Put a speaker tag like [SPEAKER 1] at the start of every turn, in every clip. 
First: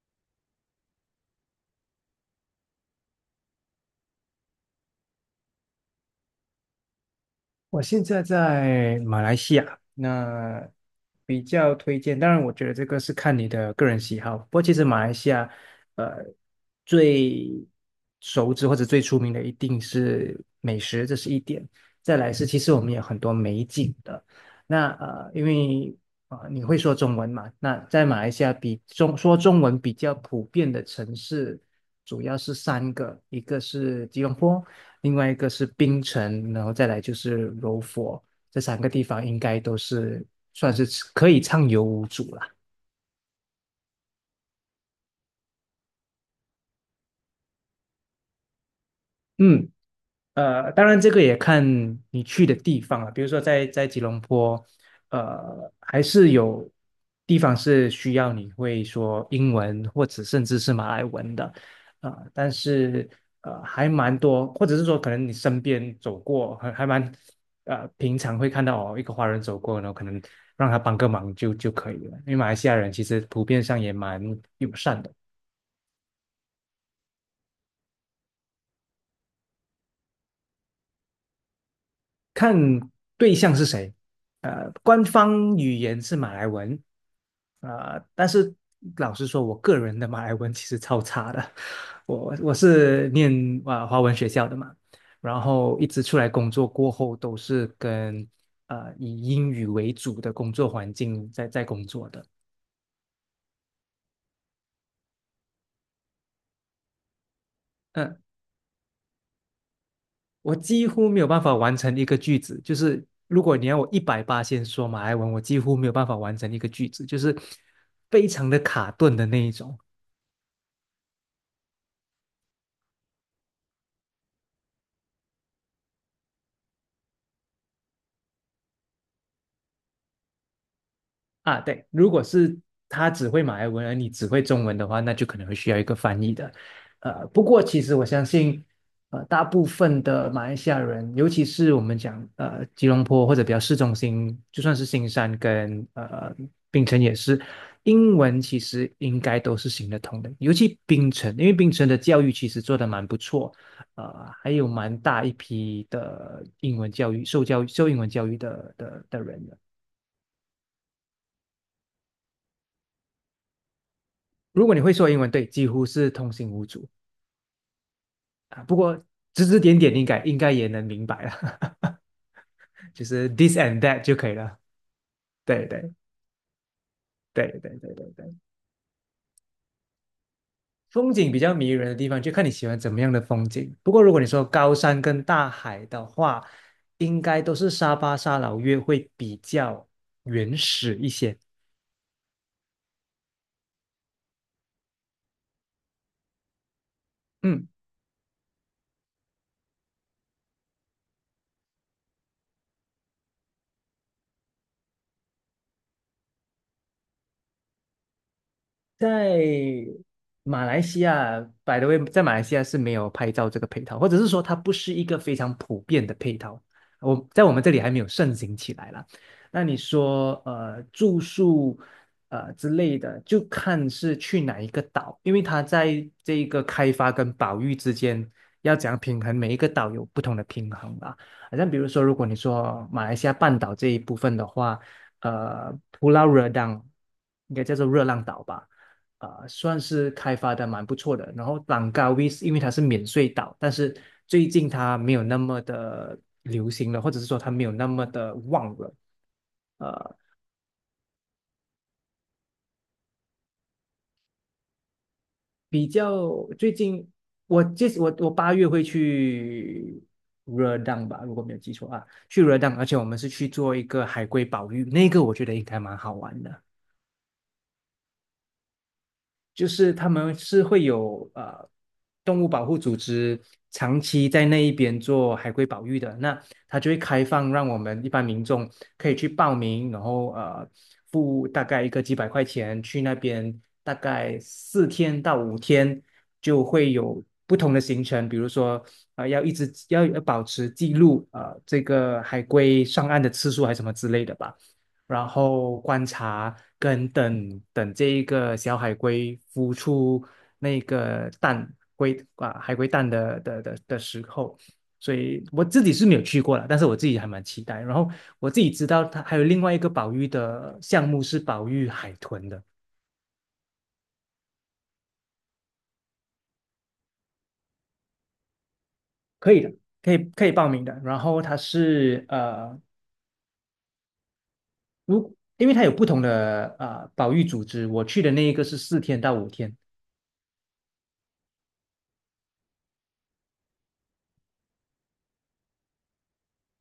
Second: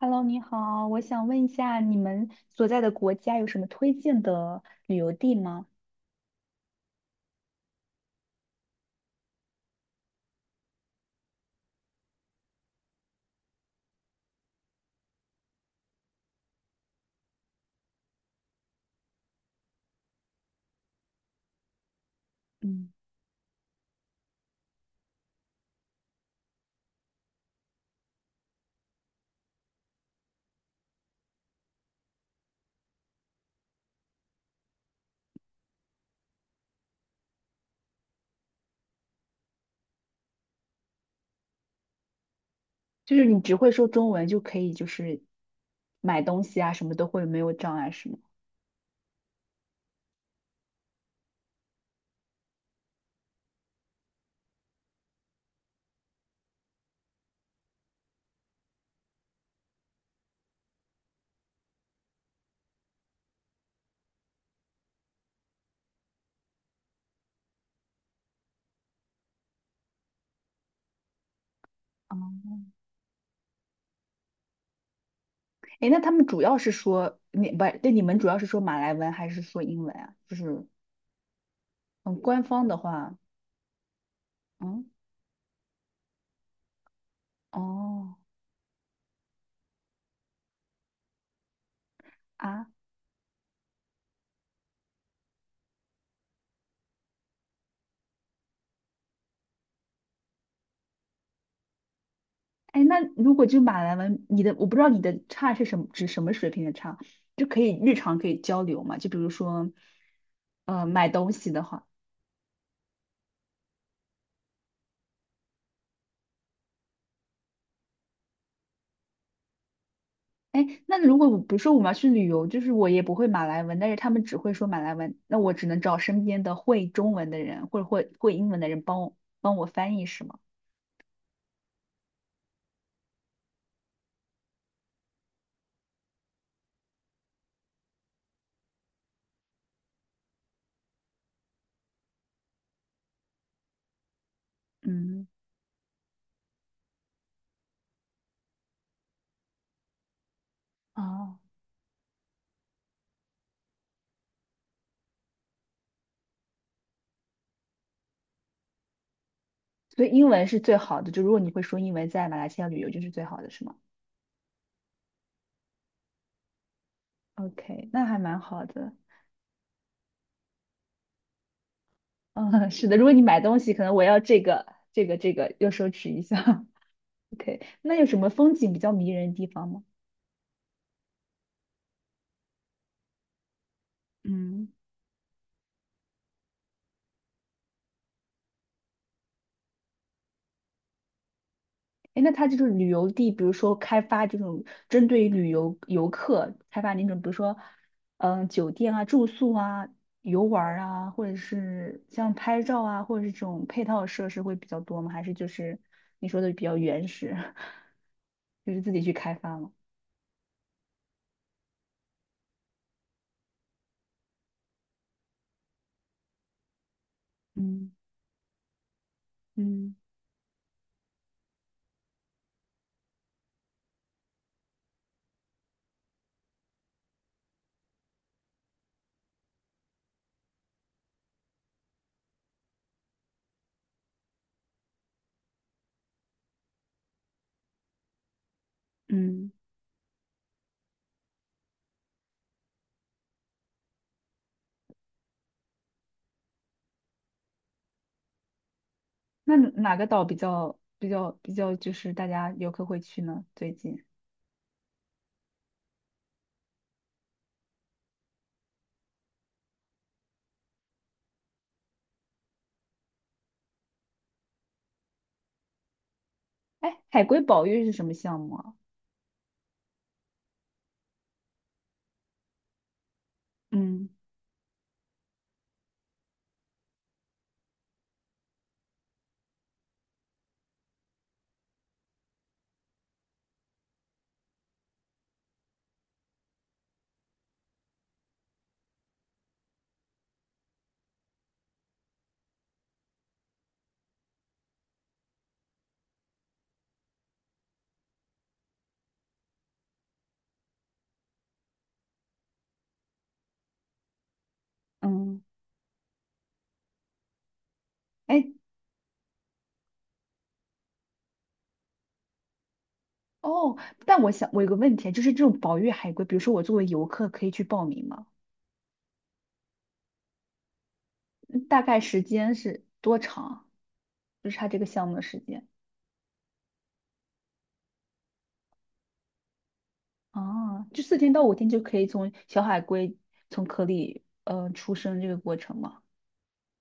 [SPEAKER 1] Hello，你好，我想问一下，你们所在的国家有什么推荐的旅游地吗？
[SPEAKER 2] 我现在在马来西亚，那比较推荐。当然，我觉得这个是看你的个人喜好。不过，其实马来西亚，呃，最熟知或者最出名的一定是美食，这是一点。再来是，其实我
[SPEAKER 1] 嗯，
[SPEAKER 2] 们有很多美景的。那因为你会说中文嘛？那在马来西亚说中文比较普遍的城市，主要是三个，一个是吉隆坡。另外一个是槟城，然后再来就是柔佛，这三个地方应该都是算是可以畅游无阻啦。
[SPEAKER 1] 就是你只会说中文就可以，就是买东西啊，什么都会没有障碍，是吗？
[SPEAKER 2] 嗯。当然这个也看你去的地方了。比如说在吉隆坡，还是有地方是需要你会说英文或者甚至是马来文的，但是还蛮多，或者是说可能你身边走过，还蛮平常会看到哦，一个华人走过，然后可能让他帮个忙就可以了。因为马来
[SPEAKER 1] 哦，
[SPEAKER 2] 西亚人其实普遍上也蛮友善的。
[SPEAKER 1] 诶，那他们主要是说你不，对，你们主要是说马来文还是说英文啊？就是嗯，官
[SPEAKER 2] 看
[SPEAKER 1] 方的话，
[SPEAKER 2] 对象是谁。
[SPEAKER 1] 嗯，
[SPEAKER 2] 官方语言是马来文，
[SPEAKER 1] 哦
[SPEAKER 2] 但是老实说，我个人的马来文其实超差的。我
[SPEAKER 1] 啊，
[SPEAKER 2] 是念华文学校的嘛，然后一直出来工作过后都是跟以英语为主的工作环境在工作的。
[SPEAKER 1] 哎，那如果就马来文，我不知道你的差是什么，指什么水平的差，就可以日常
[SPEAKER 2] 嗯、
[SPEAKER 1] 可以交流嘛？就比如说，
[SPEAKER 2] 我几
[SPEAKER 1] 买
[SPEAKER 2] 乎没有
[SPEAKER 1] 东
[SPEAKER 2] 办
[SPEAKER 1] 西
[SPEAKER 2] 法
[SPEAKER 1] 的
[SPEAKER 2] 完
[SPEAKER 1] 话，
[SPEAKER 2] 成一个句子，就是如果你要我一百八先说马来文，我几乎没有办法完成一个句子，就是非常的卡顿的那一种。
[SPEAKER 1] 哎，那如果我比如说我们要去旅游，就是我也不会马来文，但是他们只会说马来文，那我只能找身边的会中文的人或者会英文的人帮我翻译，是吗？
[SPEAKER 2] 啊，对，如果是他只会马来文，而你只会中文的话，那就可能会需要一个翻译的。不过其实我相信，大部分的马来西亚人，尤其是我们讲吉隆坡或者比较市中心，就算是新
[SPEAKER 1] 嗯，
[SPEAKER 2] 山跟槟城也是，英文其实应该都是行得通的。尤其槟城，
[SPEAKER 1] 哦，
[SPEAKER 2] 因为槟城的教育其实做得蛮不错，还有蛮大一批的英文教育受教育受英文教育的人的。
[SPEAKER 1] 所以英文是最好的，就如果你会说英文，在马来西亚旅游就是最好的，是吗
[SPEAKER 2] 如果你会说英文，对，几乎是通行无阻
[SPEAKER 1] ？OK，那还蛮
[SPEAKER 2] 啊。
[SPEAKER 1] 好
[SPEAKER 2] 不
[SPEAKER 1] 的。
[SPEAKER 2] 过指指点点应该也能明白了，
[SPEAKER 1] 嗯，是 的，
[SPEAKER 2] 就
[SPEAKER 1] 如果你
[SPEAKER 2] 是
[SPEAKER 1] 买
[SPEAKER 2] this
[SPEAKER 1] 东西，
[SPEAKER 2] and
[SPEAKER 1] 可能
[SPEAKER 2] that
[SPEAKER 1] 我
[SPEAKER 2] 就
[SPEAKER 1] 要
[SPEAKER 2] 可以
[SPEAKER 1] 这
[SPEAKER 2] 了。
[SPEAKER 1] 个、这个、这个，
[SPEAKER 2] 对
[SPEAKER 1] 又奢
[SPEAKER 2] 对
[SPEAKER 1] 侈一下。
[SPEAKER 2] 对
[SPEAKER 1] OK，
[SPEAKER 2] 对对
[SPEAKER 1] 那有
[SPEAKER 2] 对
[SPEAKER 1] 什么
[SPEAKER 2] 对，
[SPEAKER 1] 风景比较迷人的地方吗？
[SPEAKER 2] 风景比较迷人的地方，就看你喜欢怎么样的风景。不过如果你说
[SPEAKER 1] 嗯，
[SPEAKER 2] 高山跟大海的话，应该都是沙巴、沙劳越会比较原始一些。
[SPEAKER 1] 哎，那它这种旅游地，比如说开发这种针对于旅游游客开发那种，比如说，
[SPEAKER 2] 嗯。
[SPEAKER 1] 嗯，酒店啊、住宿啊、游玩儿啊，或者是像拍照啊，或者是这种配套设施会比较多吗？还是就是你说的比较原始，就是自己去开发吗？
[SPEAKER 2] 在马来西亚在马来西亚是没有拍照这个配套，或者是说它不是一个非常普遍的配套。我们这里还
[SPEAKER 1] 嗯
[SPEAKER 2] 没有盛行起来啦。那你
[SPEAKER 1] 嗯
[SPEAKER 2] 说，住宿，之类的，就看是去哪一个岛，因为它在这一个开发跟保育之间要怎样平衡，每一个岛有不同的平衡吧。好像比如说，如果你说马来西亚半岛这一部分的话，Pulau Redang 应该叫做热浪岛吧。
[SPEAKER 1] 嗯。
[SPEAKER 2] 算是开发的蛮不错的。然后朗高 w i s 因为它是免税岛，但是最近它没有那么的流行了，或者是说它没有那么的旺了。
[SPEAKER 1] 那哪个岛比较就是大家游客会去呢？最近，
[SPEAKER 2] 比较最近，我这我我8月会去热浪吧，如果没有记错啊，去热浪，而且我们是去做一个海龟保育，那个我觉得应该蛮好玩的。
[SPEAKER 1] 哎，海龟保育是什么项目啊？
[SPEAKER 2] 就是他们是会有动物保护组织长
[SPEAKER 1] 嗯
[SPEAKER 2] 期在那一边做海龟保育的，那他就会开放让我们一般民众可以去报名，然后付大概一个几百块钱去那边，大概四天到五天就会有不同的行程，比如说要一直要保持记录这个海龟上岸的次数还是什么之类的吧。然后观察跟等等这一个小海龟孵出那个蛋龟啊海龟蛋的时候，所
[SPEAKER 1] 嗯，
[SPEAKER 2] 以我自己是没有去过了，但是我自己还蛮期待。然后
[SPEAKER 1] 哎
[SPEAKER 2] 我自己知道它还有另外一个保育的项目是保育海豚的，
[SPEAKER 1] 哦，但我想我有个问题，就是这种保育海龟，比如说我作为游客可以去报名吗？
[SPEAKER 2] 可以的，可以报名的。然后它
[SPEAKER 1] 嗯大概时
[SPEAKER 2] 是
[SPEAKER 1] 间是多长？就是它这个项目的时间
[SPEAKER 2] 因为它有不同的保育组织，我去的那一个是四天到五天。
[SPEAKER 1] 啊，就4天到5天就可以从小海龟从壳里出生这个过程吗？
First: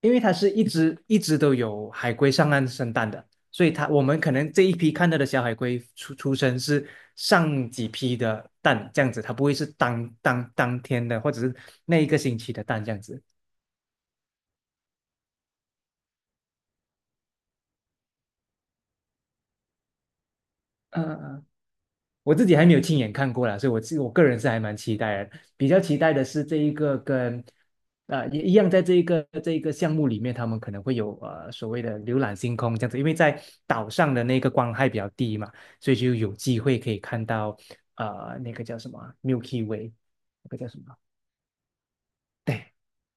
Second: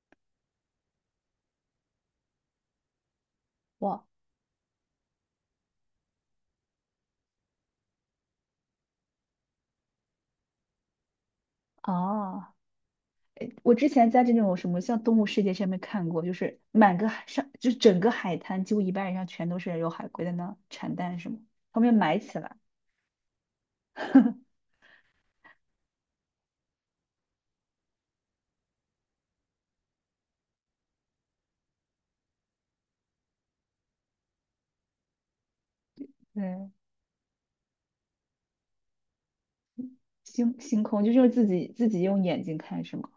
[SPEAKER 2] 因为它是一直一直都有海龟上岸生蛋的，所以我
[SPEAKER 1] 哇
[SPEAKER 2] 们可能这一批看到的小海龟出生是上几批的蛋这样子，它不会是当天的或者是那一个星
[SPEAKER 1] 啊！
[SPEAKER 2] 期的蛋这样子。
[SPEAKER 1] 我之前在这种什么像《动物世界》上面看过，就是满个海上，就是整个海滩几乎一半以上全都是有海龟在那产
[SPEAKER 2] 嗯
[SPEAKER 1] 蛋什么，
[SPEAKER 2] 嗯
[SPEAKER 1] 他们要埋起来。
[SPEAKER 2] 己还没有亲眼看过啦，所以我自我个人是 还蛮期待的。比较期待的是这一个跟，也一样，在这一个项目里面，他们可能会有所谓的浏览星空这样子，因为在岛上的那个光害比较低嘛，所以就有机
[SPEAKER 1] 对，
[SPEAKER 2] 会可以看到那个叫什么啊 Milky Way，那
[SPEAKER 1] 星
[SPEAKER 2] 个叫什
[SPEAKER 1] 星
[SPEAKER 2] 么？
[SPEAKER 1] 空就是自己用眼睛
[SPEAKER 2] 对
[SPEAKER 1] 看是吗？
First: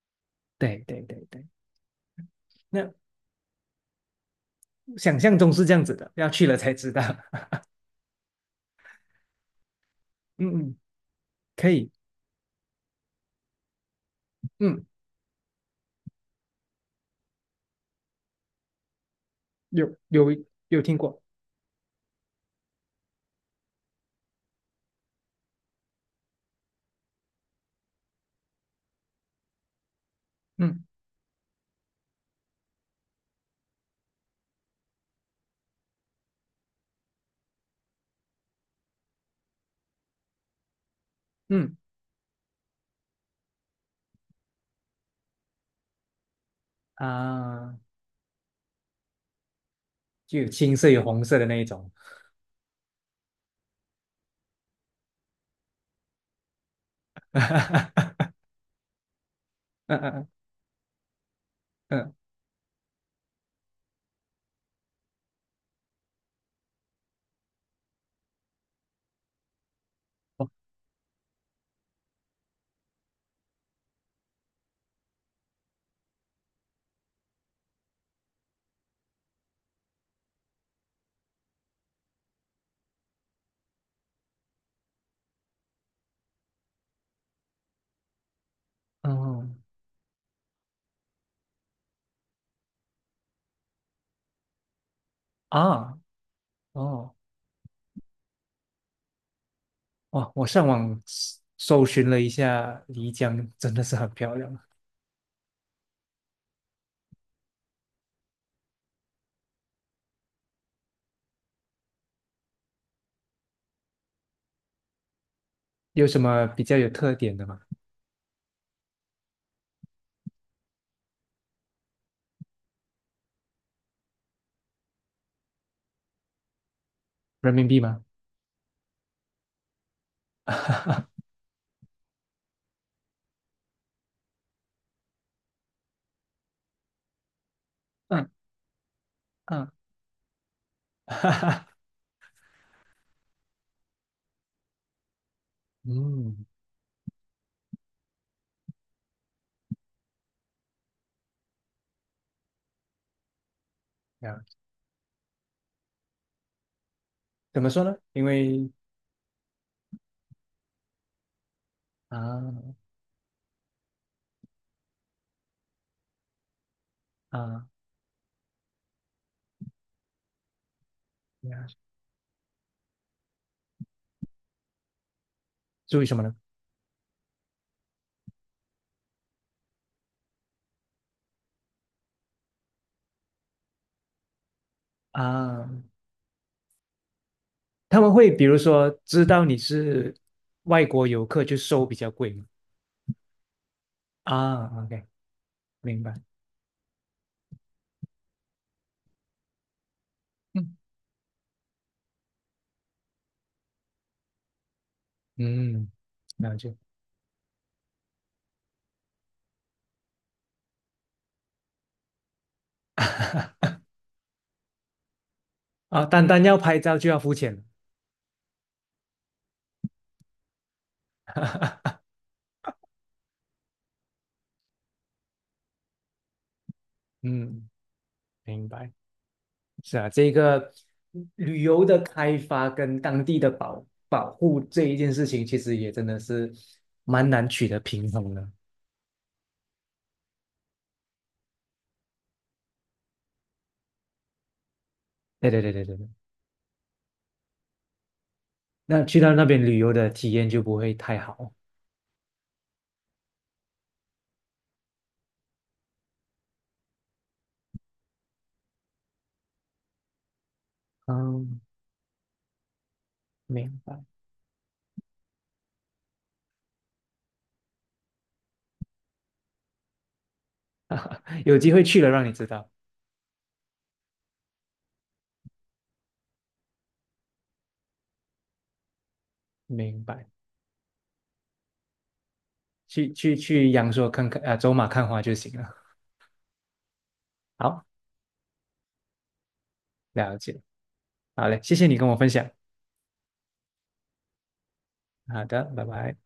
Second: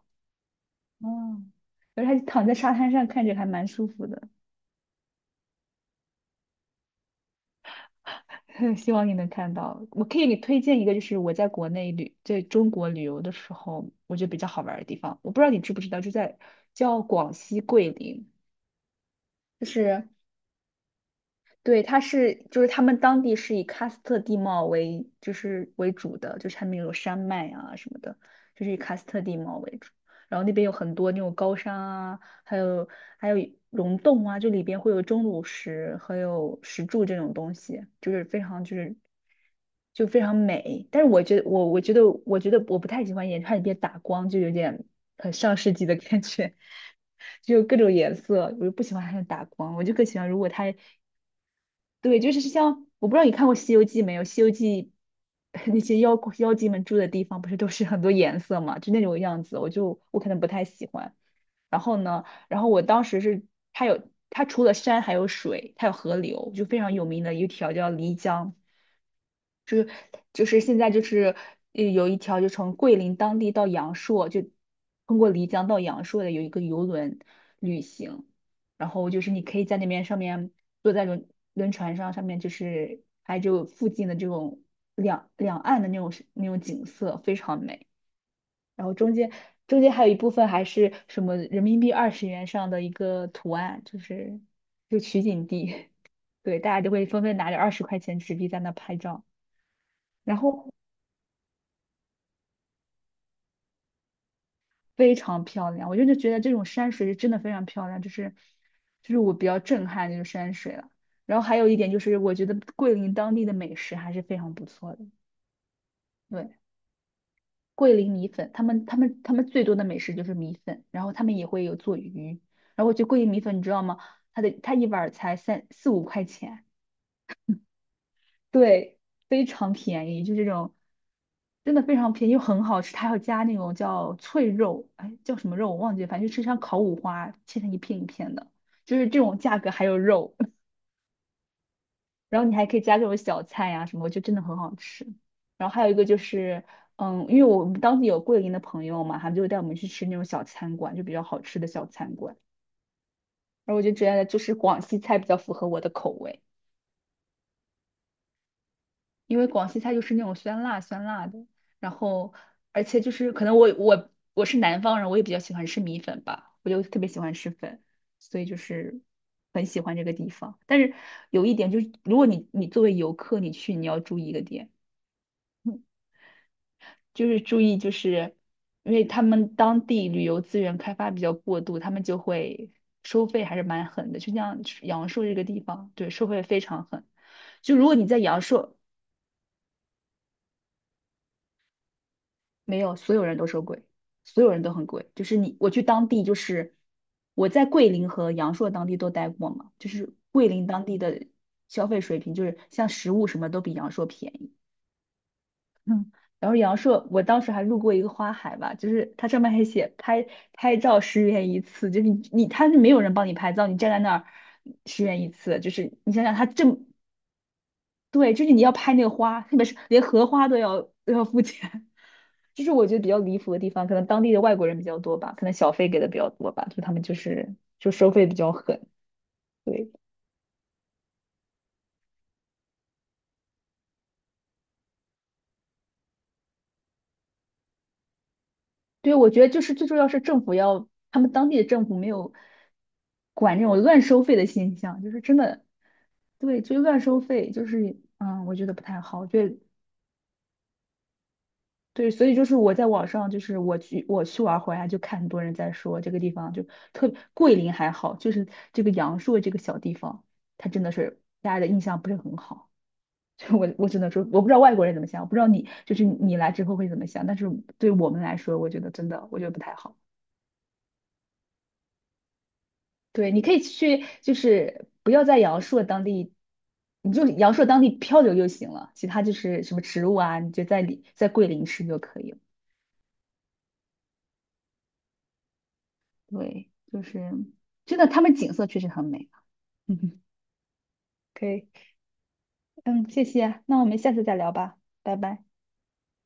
[SPEAKER 2] 对对对
[SPEAKER 1] 哦，
[SPEAKER 2] 对，
[SPEAKER 1] 而且躺在沙滩
[SPEAKER 2] 那
[SPEAKER 1] 上看着还蛮舒服的，
[SPEAKER 2] 想象中是这样子的，要去了才知道。
[SPEAKER 1] 希望你能看到。我可以给你推
[SPEAKER 2] 嗯嗯，
[SPEAKER 1] 荐一个，就是我在国
[SPEAKER 2] 可以，
[SPEAKER 1] 内旅，在中国旅游的时候，我觉得比较好玩儿的
[SPEAKER 2] 嗯，
[SPEAKER 1] 地方。我不知道你知不知道，就在叫广西桂林，就
[SPEAKER 2] 有
[SPEAKER 1] 是
[SPEAKER 2] 有有听过，
[SPEAKER 1] 对，它是就是他们当地是以喀斯特地貌为就是为主的，就是他们有山脉啊什么的，就是以喀斯特地貌为主。然后那边有
[SPEAKER 2] 嗯
[SPEAKER 1] 很多那种高山啊，还有还有溶洞啊，就里边会有钟乳石，还有石柱这种东西，就是非常就是就非常美。但是我觉得我
[SPEAKER 2] 嗯
[SPEAKER 1] 我觉得我觉得我不太喜欢眼它里边打光，就有点很上世纪的感觉。就各
[SPEAKER 2] 啊。
[SPEAKER 1] 种颜色，我就不喜欢它的打光，我就更喜欢如
[SPEAKER 2] 就有
[SPEAKER 1] 果它
[SPEAKER 2] 青色有红色的那一种。
[SPEAKER 1] 对，就是像我不知道你看过《西游记》没有，《西游记》那些妖怪妖精们住的地方，不是都是很多 颜色嘛，就那种样子，我
[SPEAKER 2] 嗯
[SPEAKER 1] 就我可
[SPEAKER 2] 嗯
[SPEAKER 1] 能不太喜欢。然后
[SPEAKER 2] 嗯嗯，
[SPEAKER 1] 呢，然后我当时是它除了山还有水，它有河流，就非常有名的一条叫漓江。就
[SPEAKER 2] 哦，
[SPEAKER 1] 是现在就是有一条就从桂林当地到阳朔，就通过漓江到阳朔的有一个游轮旅行，然后就是你可以在那边上面坐在轮船上，上面就是拍就附近的这种两岸的那种景色，非常美。然后中间
[SPEAKER 2] 嗯
[SPEAKER 1] 还有一部分还是什么人民币20元上的一个图案，就是就取景地，
[SPEAKER 2] 啊，
[SPEAKER 1] 对，大家就会
[SPEAKER 2] 哦，
[SPEAKER 1] 纷纷拿着20块钱纸币在那拍照。
[SPEAKER 2] 哇！
[SPEAKER 1] 然
[SPEAKER 2] 我上
[SPEAKER 1] 后
[SPEAKER 2] 网搜寻了一下，漓江真的是很漂亮。
[SPEAKER 1] 非常漂亮。我真的觉得这种山水是真的非常漂亮，就是就是我比较震撼这种山水了。然后还有一点就是，我觉得桂林当地的美食还是非常不错的。
[SPEAKER 2] 有什么
[SPEAKER 1] 对，
[SPEAKER 2] 比较有特点的吗？
[SPEAKER 1] 桂林米粉，他们最多的美食就是米粉，然后他们也会有做鱼。然后我觉得桂林米粉，你知道吗？它一碗儿才3、4、5块钱，
[SPEAKER 2] 人民币吗？
[SPEAKER 1] 对，非常便宜，就这种，真的非常便宜又很好吃。它还要加那种叫脆肉，哎，叫什么肉我忘记了，反正就吃像烤五花，切成一片一
[SPEAKER 2] 嗯
[SPEAKER 1] 片的，就是这种价格
[SPEAKER 2] 嗯，
[SPEAKER 1] 还有肉，然后你还可以加这种小菜呀、什么，就真的很好吃。然后还有一个就
[SPEAKER 2] 嗯，
[SPEAKER 1] 是，嗯，因为我们当地有桂林的朋友嘛，他们就会带我们去吃那种小餐馆，就比较好吃的小餐馆。然后我就觉得就
[SPEAKER 2] 呀，
[SPEAKER 1] 是广西菜比较符合我的口味。
[SPEAKER 2] 怎么说呢？因为
[SPEAKER 1] 因为广西菜就是那种酸辣酸辣的，然后
[SPEAKER 2] 啊
[SPEAKER 1] 而且就是可能我是南方人，我也比较喜欢吃米粉吧，我就特别喜欢吃
[SPEAKER 2] 啊
[SPEAKER 1] 粉，所以就是很喜欢这个地方。但是有一
[SPEAKER 2] 呀，
[SPEAKER 1] 点就是，如果你作为游客你去，你要注意一个点，嗯
[SPEAKER 2] 注意什么呢？
[SPEAKER 1] 就是注意就是因为他们当地旅游资源开发比较过度，他们就会收费还是蛮狠的，就像阳朔这个地
[SPEAKER 2] 啊，
[SPEAKER 1] 方，对，收费非常狠。就如果
[SPEAKER 2] 他
[SPEAKER 1] 你
[SPEAKER 2] 们
[SPEAKER 1] 在
[SPEAKER 2] 会
[SPEAKER 1] 阳
[SPEAKER 2] 比如
[SPEAKER 1] 朔，
[SPEAKER 2] 说知道你是外国游客，就收比较贵吗？
[SPEAKER 1] 没有，所有人都说贵，所有人都
[SPEAKER 2] 啊
[SPEAKER 1] 很
[SPEAKER 2] ，OK，
[SPEAKER 1] 贵。就是你，我去
[SPEAKER 2] 明
[SPEAKER 1] 当
[SPEAKER 2] 白。
[SPEAKER 1] 地，就是我在桂林和阳朔当地都待过嘛，就是桂林
[SPEAKER 2] 嗯。
[SPEAKER 1] 当地的消费水平，就是像食物什么都比阳朔便宜。
[SPEAKER 2] 嗯，
[SPEAKER 1] 嗯，然
[SPEAKER 2] 了
[SPEAKER 1] 后阳
[SPEAKER 2] 解。
[SPEAKER 1] 朔，我当时还路过一个花海吧，就是它上面还写拍照十元一次，就是你他是没有人帮你拍照，你站在那儿十元一次，就是
[SPEAKER 2] 啊，
[SPEAKER 1] 你想
[SPEAKER 2] 单
[SPEAKER 1] 想
[SPEAKER 2] 单
[SPEAKER 1] 它
[SPEAKER 2] 要
[SPEAKER 1] 这么
[SPEAKER 2] 拍照就要付钱。
[SPEAKER 1] 对，就是你要拍那个花，特别是连荷花都要付钱，就是我觉得比较离谱的地方。可能当地的外国人比较多吧，可能小费给的比较多吧，就他们就是
[SPEAKER 2] 嗯，
[SPEAKER 1] 就收费比较
[SPEAKER 2] 明
[SPEAKER 1] 狠。
[SPEAKER 2] 白。
[SPEAKER 1] 对，
[SPEAKER 2] 是啊，这个旅游的开发跟当地的保护这一件事情，其实也真的是蛮难取得平衡的。
[SPEAKER 1] 对，我觉得就是最重要是政府要，他们当地的政府没有管这种乱收费的现象，就是真
[SPEAKER 2] 对对
[SPEAKER 1] 的，
[SPEAKER 2] 对对对对，
[SPEAKER 1] 对，就是乱收费，就是嗯，我觉得不太
[SPEAKER 2] 那去
[SPEAKER 1] 好。
[SPEAKER 2] 到那
[SPEAKER 1] 对，
[SPEAKER 2] 边旅游的体验就不会太好。
[SPEAKER 1] 对，所以就是我在网上，就是我去玩回来，就看很多人在说这个地方就特别桂林还好，就是这个阳朔这个小地方，它真的是大家
[SPEAKER 2] 嗯，
[SPEAKER 1] 的印象不是很好。就我
[SPEAKER 2] 明
[SPEAKER 1] 我只
[SPEAKER 2] 白。
[SPEAKER 1] 能说，我不知道外国人怎么想，我不知道你就是你来之后会怎么想，但是对我们来说，我觉得真的我觉得不太好。
[SPEAKER 2] 有机会去了让你知道。
[SPEAKER 1] 对，你可以去，就是不要在阳朔当地，你就阳朔当地漂流就行了，其他就是什么
[SPEAKER 2] 明
[SPEAKER 1] 植物
[SPEAKER 2] 白。
[SPEAKER 1] 啊，你就在里在桂林吃就可以了。
[SPEAKER 2] 去阳朔看看啊，走马看花就行了。
[SPEAKER 1] 对，就是
[SPEAKER 2] 好，
[SPEAKER 1] 真的，他们景色确实很美。嗯，
[SPEAKER 2] 了解。
[SPEAKER 1] 可
[SPEAKER 2] 好嘞，
[SPEAKER 1] 以，
[SPEAKER 2] 谢谢你跟我分享。
[SPEAKER 1] 嗯，谢谢啊，那我们下次再聊吧，拜拜。
[SPEAKER 2] 好的，拜拜。